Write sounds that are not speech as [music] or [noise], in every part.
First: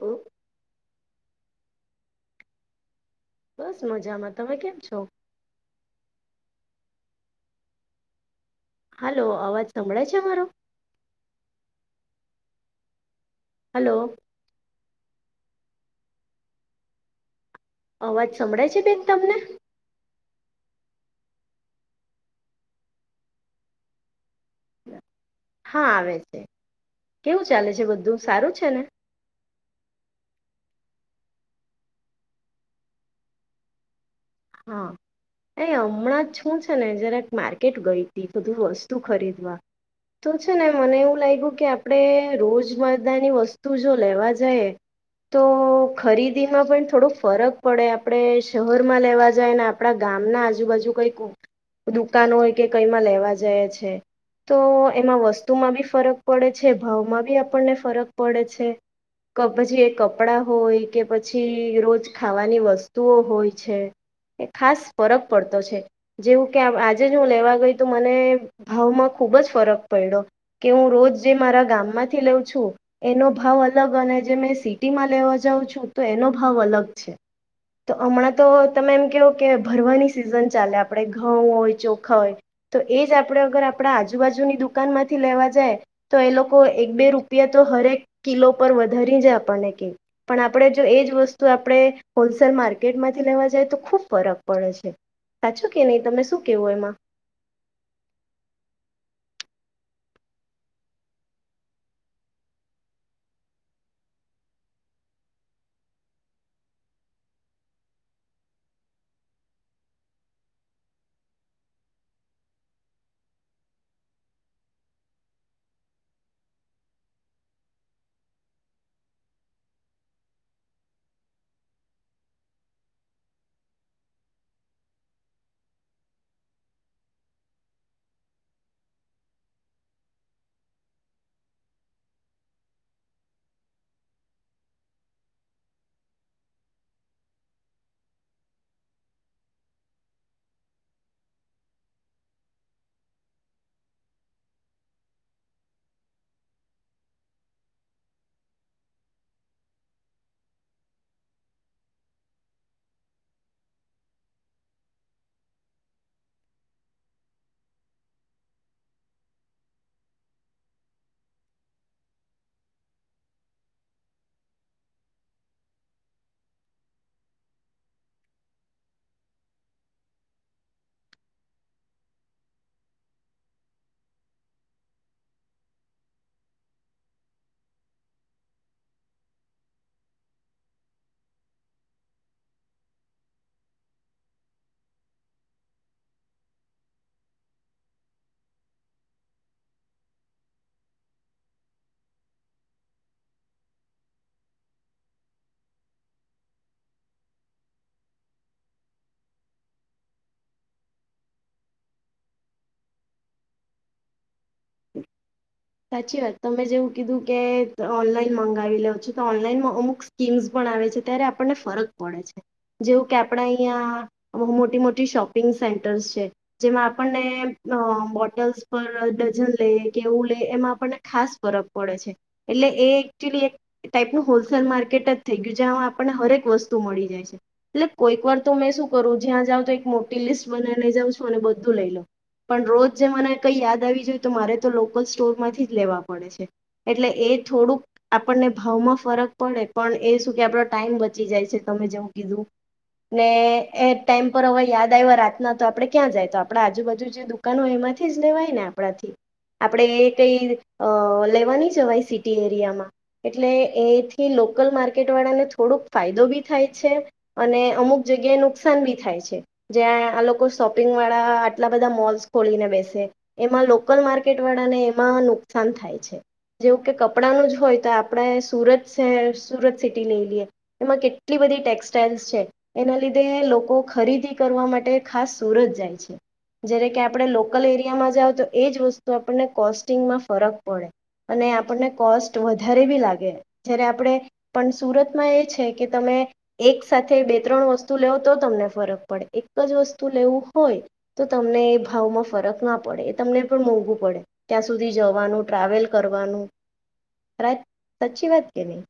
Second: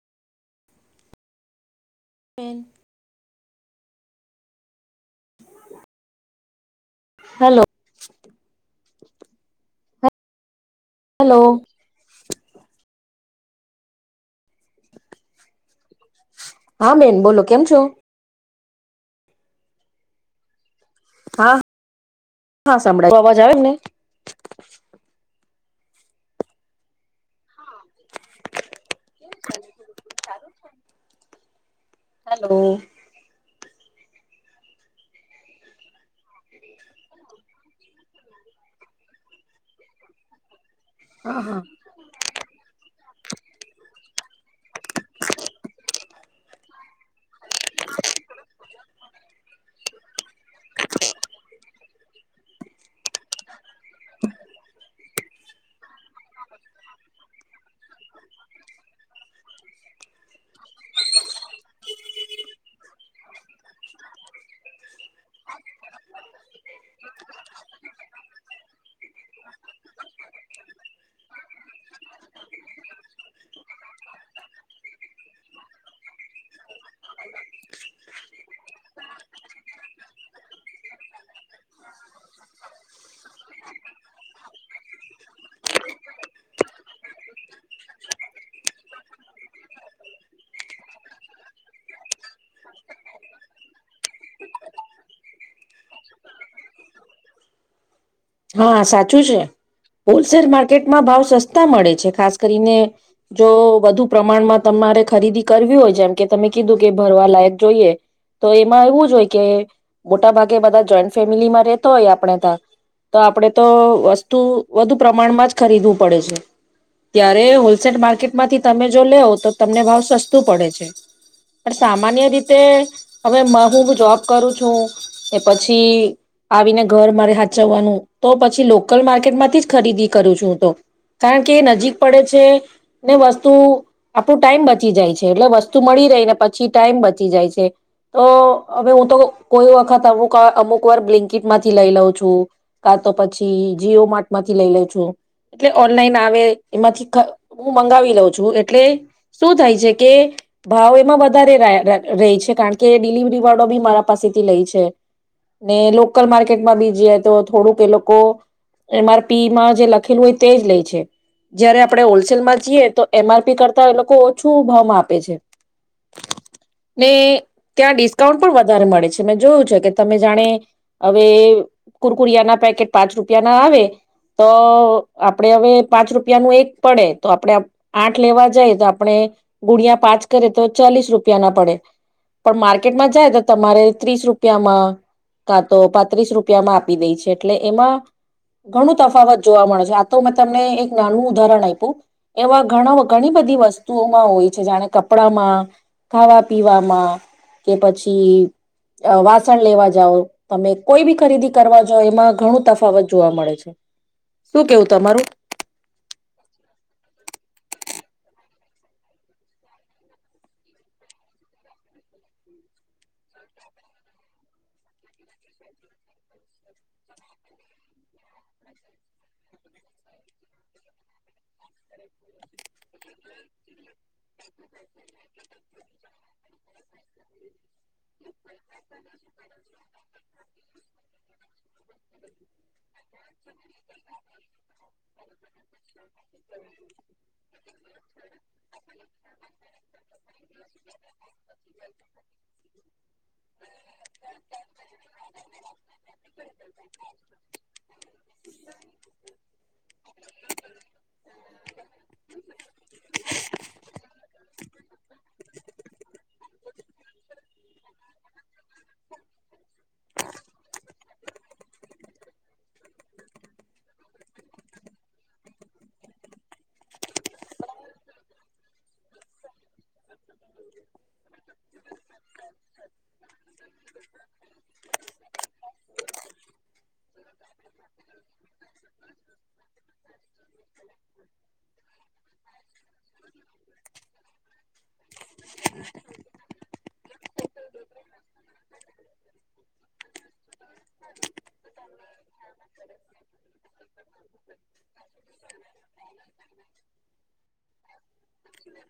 હ હમ્મ બસ મજામાં તમે કેમ છો હેલો હાલો અવાજ સંભળાય છે મારો હલો હલો હા મે બેન બોલો કેમ છો અવાજ સંભળાય છે બેન તમને હા હા સાભળાય અવાજ આવે હા આવે છે કેવું ચાલે છે બધું સારું છે ને હલો હા તે હમણાં હું છુ ને ને જરાક મા કેટ ગઈ ત બધું વસ્તુ ખરીદવા તો છે ને મને એવું હા લાગ્યું હા કે આપડે રોજ મર્દા ની વસ્તુ જો લેવા જાયે તો ખરીદીમાં પણ થોડોક ફરક પડે આપડે શહેર માં લેવા આપણા ગામ ના આજુબાજુ કઈ દુ દુકાનો હોય કે કઈમાં લેવા જાય છે તો એમાં વસ્તુમાં બી ફરક પડે છે ભાવમાં બી આપણને ફરક પડે છે ક પછી કપડાં હોય કે પછી રોજ ખાવાની વસ્તુઓ હોય છે એ ખાસ ફરક પડતો છે જેવું કે આજે જ હું લેવા ગઈ તો મને ભાવમાં ખૂબ જ ફરક પડ્યો કે હું રોજ જે મારા ગામમાંથી લઉં છું એનો ભાવ અલગ અને જે મેં સિટીમાં લેવા જાઉં છું તો એનો ભાવ અલગ છે તો હમણાં તો તમે એમ કેવ કે ભરવાની સિઝન ચાલે આપણે ઘઉં હોય ચોખા હોય તો એ જ આપણે અગર આપણા આજુબાજુની દુકાનમાંથી લેવા જાય તો એ લોકો એક બે રૂપિયા તો હરેક કિલો પર વધારી જ આપણને કે પણ આપણે જો એ જ વસ્તુ આપણે હોલસેલ માર્કેટમાંથી લેવા જાય તો ખૂબ ફરક પડે છે સાચો કે નહીં તમે શું કેવો એમાં હા સાચું છે હોલસેલ માર્કેટમાં ભાવ સસ્તા મળે છે ખાસ કરીને જો વધુ પ્રમાણમાં તમારે ખરીદી કરવી હોય જેમ કે તમે કીધું કે ભરવા લાયક જોઈએ તો એમાં એવું જ હોય કે મોટા ભાગે બધા જોઈન્ટ ફેમિલીમાં રહેતો હોય આપણે ત્યાં તો આપણેે તો વસ્તુ વધુ પ્રમાણમાં જ ખરીદવું પડે છે ત્યારે હોલસેલ માર્કેટમાંથી તમે જો લેવ તો તમને ભાવ સસ્તું પડે છે પણ સામાન્ય રીતે હવે હું જોબ કરું છું કે પછી આવીને ઘર મારે હાચ જવાનું તો પછી લોકલ માર્કેટ માંથી જ ખરીદી કરું છું હું તો કારણ કે એ નજીક પડે છે ને વસ્તુ આપણું ટાઈમ બચી જાય છે એટલે વસ્તુ મળી રહેહીને પછી ટાઈમ બચી જાય છે તો હવે હું તો કોઈ વખત અમુક અમુક વાર બ્લેન્કીટમાંથી લઈ લઉં છું. કા તો પછી જીઓ માર્ટમાંથી લઈ લઉ છું એટલે ઓનલાઈન આવે એમાંથી હું મંગાવી લઉ છું એટલે શું થાય છે કે ભાવ એમાં વધારે રહી છે કારણ કે ડિલિવરી વાળો બી મારા પાસેથી લઈ છે ને લોકલ માર્કેટમાં બી જીયે તો થોડુંક એ લોકો એમઆરપીમાં જે લખેલું હોય તે જ લે છે જયારે આપણે હોલસેલમાં જીએ તો એમઆરપી કરતા એ લોકો ઓછું ભાવમાં આપે છે ને ત્યાં ડિસ્કાઉન્ટ પણ વધારે મળે છે મે જોયું છે કે તમે જાણે હવે ગુળિયાના પેકેટ પાંચ રૂપિયા ના આવે તો આપણેે હવે પાંચ રૂપિયાનું એક પડે તો આપણેે આઠ લેવા જઈએ તો આપણે ગુડિયા પાંચ કરે તો ચાલીસ રૂપિયા ના પડે પણ માર્કેટમાં જાય તો તમારે ત્રીસ રૂપિયામાં કાં તો પાત્રીસ રૂપિયામાં આપ એટલે એમાં ઘણું તફાવત જોવા મળે છે આ તો મેં તમને એક નાનું ઉદાહરણ આપ્યું એવા ઘણા ઘણી બધી વસ્તુઓમાં હોય છે જાણે કપડામાં ખાવા પીવામાં કે પછી વાસણ લેવા જાાવ તમે કોઈ બી ખરીદી કરવા જો એમાં ઘણું તફાવત જોવા મળે છે શું કેવું તમારું સાચી વાત તમે જેવું કીધું કે ઓનલાઈન મંગાવી લઉ છો તો ઓનલાઈનમાં અમુક સ્કીમ્સ પણ આવે છે ત્યારે આપણને ફરક પડે છે જેવું કે આપડા અહિયાયા મોટી મોટી શોપિંગ સેન્ટર્સ છે જેમાં આપણને બોટલ્સ પર ડઝન લઈએ કે એવું એમાં આપણને ખાસ ફરક પડે છે એટલે એ ટાઈપનું હોલસેલ માર્કેટ જ થઈ ગયું જ્યામાં આપણને હરેક વસ્તુ મળી જાય છે એટલે કોઈક વાર તો મેં શું કરું જ્યાં જાઉ તો એક મોટી લિસ્ટ બનાને જાઉં છું અને બધું લઈ લો પણ રોજ જે મને કઈ યાદ આવી જોય તો મારે તો સ્ટોર માંથી જ લેવા પડે છે એટલે એ થોડુંક આપણને ભાવમાં ફરક પડે પણ એ શું કે આપણો ટાઈમ બચી જાય છે તમે જેવું કીધું ને એ ટાઈમ પર હવે યાદ આવ્યા રાતના તો આપણેે ક્યાં જાય તો આપણા આજુબાજુ જે દુકાનો હોય એમાંથી લેવાય ને આપણાથી આપડણે એ કઈ અ લેવાની જવા સિટી એરિયામાં એટલે એથી લોકલ માર્કેટ વાળાને થોડોક ફાયદો બી થાય છે અને અમુક જગ્યાએ નુકસાન બી થાય છે જ્યાં આ લોકો શોપિંગ વાળા આટલા બધા મોલ્સ ખોલીને બેસે એમાં લોકલ માર્કેટ માર્કેટ વાળા ને એમાં નુકસાન થાય છે જેવું કે કપડાનું જ હોય તો આપણે સુરત સ સુરત સિટી લઈ લઈએ. એમાં કેટલી બધી ટેક્સટાાઈલ્સ છે. એના લીધે લોકો ખરીદી કરવા માટે ખાસ સુરત જાય છે જ્યારે કે આપણે લોકલ એરિયામાં જાઓ તો એ જ વસ્તુ તો આપણને કોસ્ટિંગમાં ફરક પડે અને આપણને કોસ્ટ વધારે બી લાગે જય્યારે આપણે પણ સુરતમાં એ છે કે તમે એક સાથે બે ત્રણ વસ્તુ લેવ તો તમને ફરક પડે એક જ વસ્તુ લેવું હોય તો તમને એ ભાવમાં ફરક ના પડે એ તમને પણ મોંઘું ત્યાં સુધી જવાનું ટ્રાવેલ કરવાનુંત સાચી વાત કે નહી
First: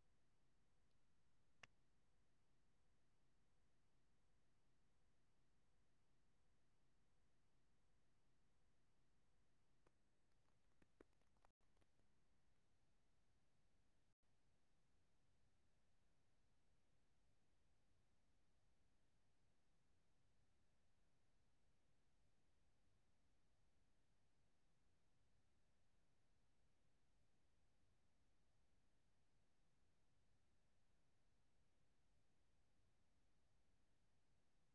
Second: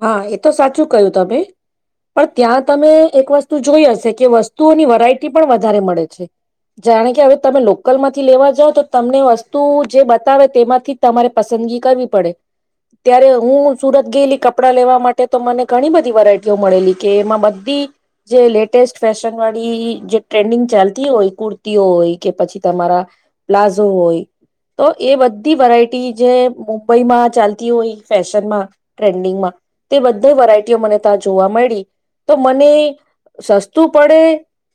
હા એ તો સાચું ક્યું તમે પણ ત્યાં તમે એક વસ્તુ જોઈ હશે કે વસ્તુઓની વરાયટી પણ વધારે મળે છે જાણે કે હવે તમે લોકલમાંથી લેવા જાવ તો તમને વસ્તુ જે બતાવે તેમાંથી તમારે પસંદગી કરવી પડે ત્યારે હું સુરત ગયેલી કપડાં લેવા માટે તો મને ઘણી બધી વેરાયટીઓ મળેલી કે એમાં બધી જે લેટેસ્ટ ફેશન વાળી જે ટ્રેન્ડિંગ ચાલતી હોય કુર્તીઓ હોય કે પછી તમારા પ્લાઝો હોય તો એ બધી વેરાઈટી જે મુંબઈમાં ચાલતી હોય ફેશનમાં ટ્રેન્ડિંગમાં તે બધા વરાયટીઓ મને ત્યાં જોવા મળી તો મને સસ્તું પડે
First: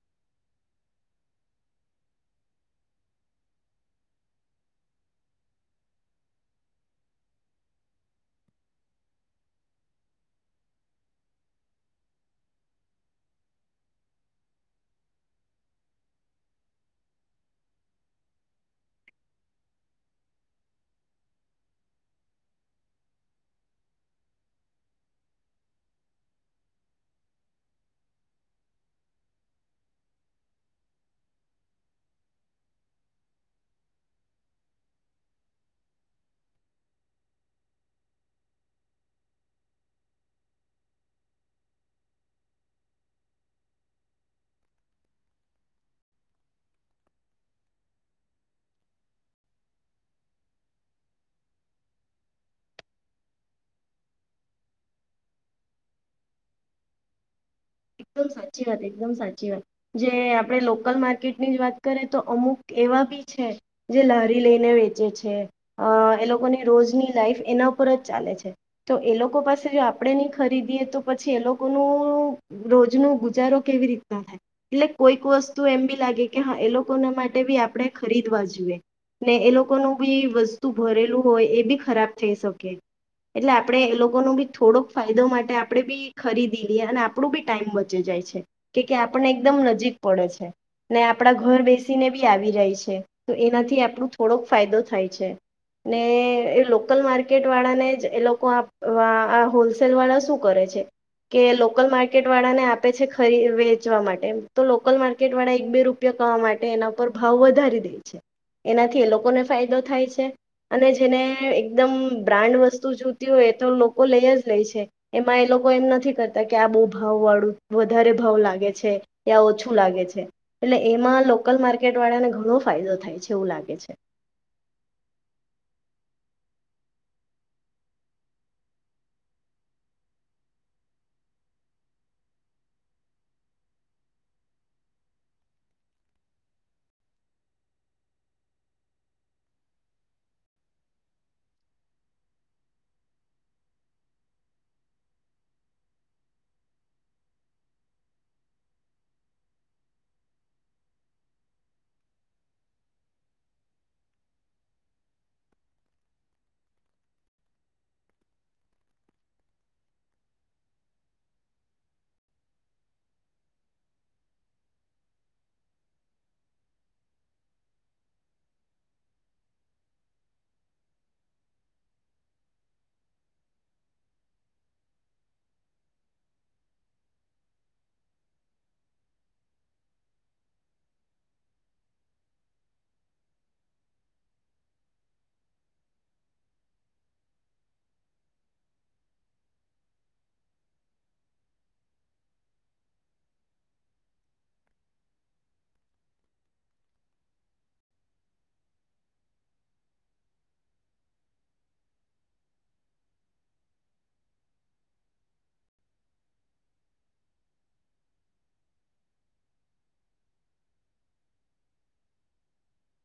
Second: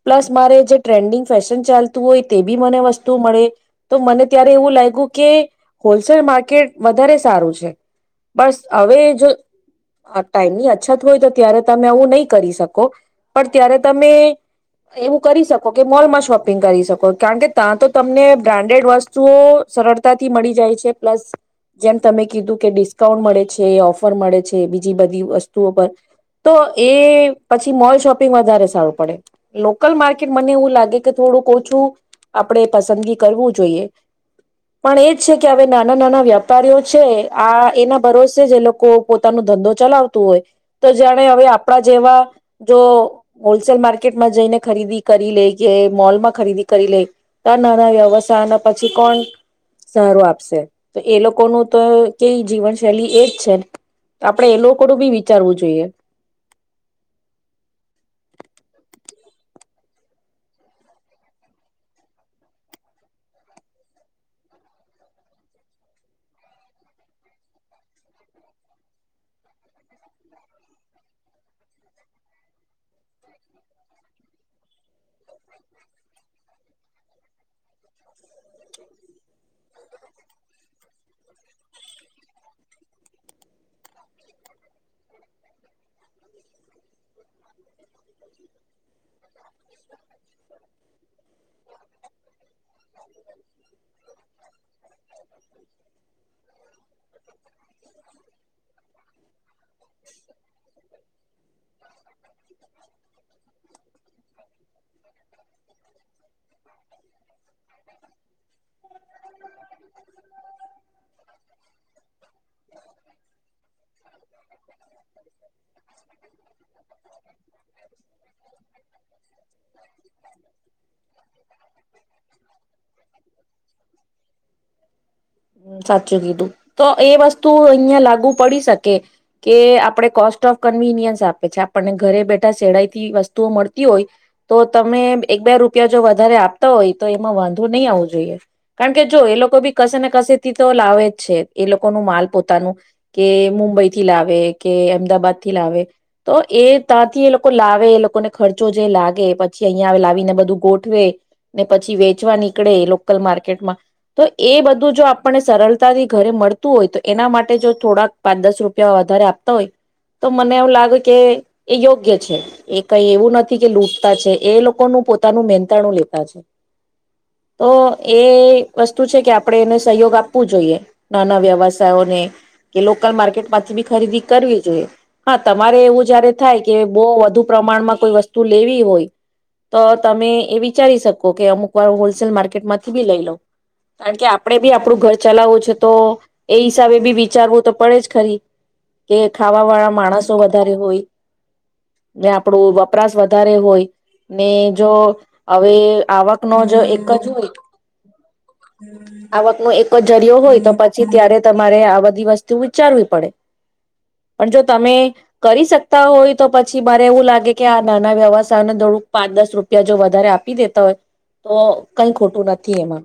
પ્લસ મારે જે ટ્રેન્ડિંગ ફેશન ચાલતું હોય તે બી મને વસ્તુ મળે તો મને ત્યારે એવું લાગ્યું કે હોલસેલ માર્કેટ વધારે સારું છે બસ હવે જો ટાઈમની અછત હોય તો ત્યારે તમે આવું નહીં કરી શકો પણ ત્યારે તમે એવું કરી શકો કે મોલમાં શોપિંગ કરી શકો કારણ કે ત્યાં તો તમને બ્રાન્ડેડ વસ્તુઓ સરળતાથી મળી જાય છે પ્લસ જેમ તમે કીધું કે ડિસ્કાઉન્ટ મળે છે ઓફર મળે છે બીજી બધી વસ્તુઓ પર તો એ પછી મોલ શોપિંગ વધારે સારું પડે લોકલ માર્કેટ મને એવું લાગે કે થોડું ઓછું આપણે પસંદગી કરવું જોઈએ પણ એજ છે કે હવે નાના નાના વ્યાપારીઓ છે આ એના ભરોસે જે એ લોકો પોતાનું ધંધો ચલાવતું હોય તો જાણે હવે આપણા જેવા જો હોલસેલ માર્કેટમાં જઈને ખરીદી કરી લે કે મોલમાં ખરીદી કરી લે તો આ નાના વ્યવથાયના પછી કોણ સારો આપશે તો એ લોકોનું તો કે જીવન શૈલી એજ છે ને આપણેે એ લોકોનું બી વિચારવું જોઈએ એકદમ સાચી વાત એકદમ સાચી વાત જે આપણે લોકલ માર્કેટની જ વાત કરીએ તો અમુક એવા બી છે જે લહારી લઈને વેચે છે અ એ લોકોની રોજની લાઈફ એના ઉપર જ ચાલે છે તો એ લોકો પાસે જો આપણે નહી ખરીદીએ તો પછી એ લોકોનું રોજ ન ગુજારો કેવી રીતના થાય એટલે કોઈક વસ્તુ એમ બી લાગે કે હા એ લોકોના માટે બી આપણે ખરીદવા જોઈએ ને એ લોકોનું બી વસ્તુ ભરેલું હોય એ બી ખરાબ થઈ શકે એટલે આપણેે એ લોકો ન બી થોડોક ફાયદો માટે આપણે બી ખરીદી લઈએ અને આપણું બી ટાઈમ બચી જાય છે કે કે આપને એકદમ નજીક પડે છે ને આપડા ઘર બેસીને બી આવી રહી છે. એનાથી આપણ થોડોક ફાયદો થાય છે ને એ લોકલ માર્કેટ વાળાને જ એ હોલસેલ વાળા શું કરે છે કે લોકલ માર્ ળને આપે છે વેચવા માટે તો લોકલ માર્કેટ વાળા એક બે રૂપિયા કરવા માટે એના પર ભાવ વધારે એનાથી એ લોકોને ફાયદો થાય છે અને જેને એકદમ બ્રાન્ડ વસ્તુ જોતી હોય એ તો લોકો લઈ જ લે છે એમાં એ લોકો એમ નથી કરતા કે આ બ ભાવળ વધારે ભાવ લાગે છે યા ઓછું લાગે છે એટલે એમાં લોકલ માર્કેટ વાળા ઘણો ફાયદો થાય છે એવું લાગે છે. ું કીધું તો એ વસ્તુ અહિયાયા લાગુ પડી શકે કે આપણે કોસ્ટ ઓફ કન્વીનિયન્સ આપે છે આપણને ઘરે બેઠા શેડાઈથી વસ્તુઓ મળતી હોય તો તમે એક બે રૂપિયા જો વધારે આપતા હોય એમાં વાંધો નહીં આવવો જોઈએ કારણ કે જો એ લોકો બી કશે ને કશેથી તો લાવે જ છે એ લોકોનું માલ પોતાનું કે મુંબઈ થી લાવે કે અમદાબાદ થી લાવે તો એ ત્યાંથી એ લોકો લાવે એ લોકોને ખર્ચો જે લાગે પછી અહીયાંયા લાવીને બધું ગોઠવે પછી વેચવા નીકળે લોકલ માર્કેટમાં તો એ બધું જો આપણને સરળતાથી ઘરે મળતું હોય તો એના માટે જો થોડાક પાંચ દસ રૂપિયા વધારે આપતા હોય તો મને એવું લાગે કે એ યોગ્ય છે એ કઈ એવું નથી કે લૂટતા છે એ લોકોનું પોતાનું મહેનતાણું લેતા છે. તો એ વસ્તુ છે કે, આપણેે એને સહયોગ આપવું જોઈએ. નાના વ્યવસાયોને કે લોકલ માર્કેટ માંથી બી ખરીદી કરવી જોઈએ, હા તમારે એવું જયારે થાય કે બહુ વધુ પ્રમાણમાં કોઈ વસ્તુ લેવી હોય, તો તમે એ વિચારી શકો અમુક વાર હોલસેલ માર્કેટ માંથી બી લઈ લઉ. કારણ કે આપણે બી આપડું ઘર ચલાવવું છે, તો એ હિસાબે બી વિચારવું તો પડે જ ખરી, કે ખાવા વાળા માણસો વધારે હોય, ને આપણું વપરાશ વધારે હોય, ને જો હવે આવક ન જો એક જ [unintelligible] આવકનો એક જ જરિયો હોય, તો પછી ત્યારે તમારે આ બધી વસ્તુ વિચારવી પડે. પણ જો તમે કરી શકતા હોય તો, પછી મારે એવું લાગે કે આ નાના વ્યવથાયને થોડુંક પાંચ દસ રૂપિયા જો વધારે આપી દેતા હોય તો કઈ ખોટું નથી એમાં,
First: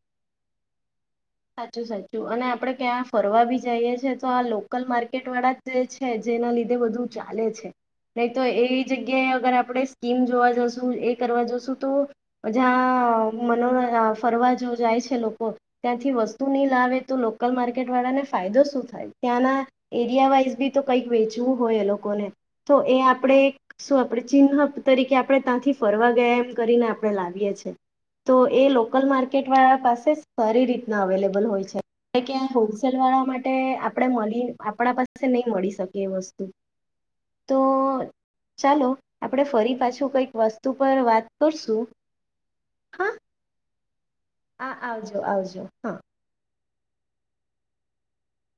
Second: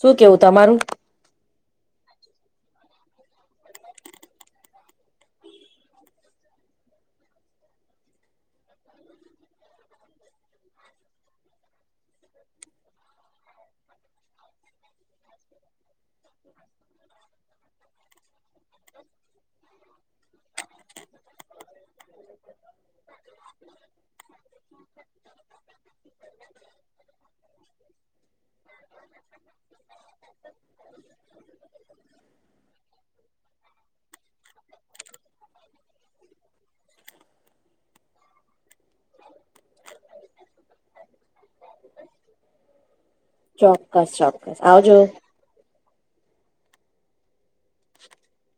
શું કેવું તમારું? સાચું સાચું! અને આપડે ક્યાં ફરવા બી જઈએ છે, તો આ લોકલ માર્કેટ વાળા જ જે છે, જેના લીધે બધું ચાલે છે. નહી તો એ જગ્યાએ અગર આપણે સ્કીમ જોવા જઈશું, એ કરવા જશું, તો જ્યાં મનો ફરવા જો જાય છે લોકો ત્યાંથી થી વસ્તુ નહી લાવે તો લોકલ માર્કેટ વાળાને ફાયદો શું થાય? ત્યાંના એરિયા વાઈઝ બી તો કંઈક વેચવું હોય, એ લોકોને તો એ આપણે શું આપણે ચિન્નહ તરીકે આપણે ત્યાંથી ફરવા ગયા એમ કરીને આપણે લાવીએ છીએ તો. એ લોકલ માર્કેટ વાળા પાસે સારી રીતે ડબલ હોય છે, કે હોલસેલ વાળા માટે આપણે મળી આપણા પાસે નહી મળી શકે એ વસ્તુ, તો ચાલો આપણે ફરી પાછું કઈક વસ્તુ પર વાત કરશું. હ ચોક્કસ ચોક્કસ હા આવજો આવજો હા! [inaudible]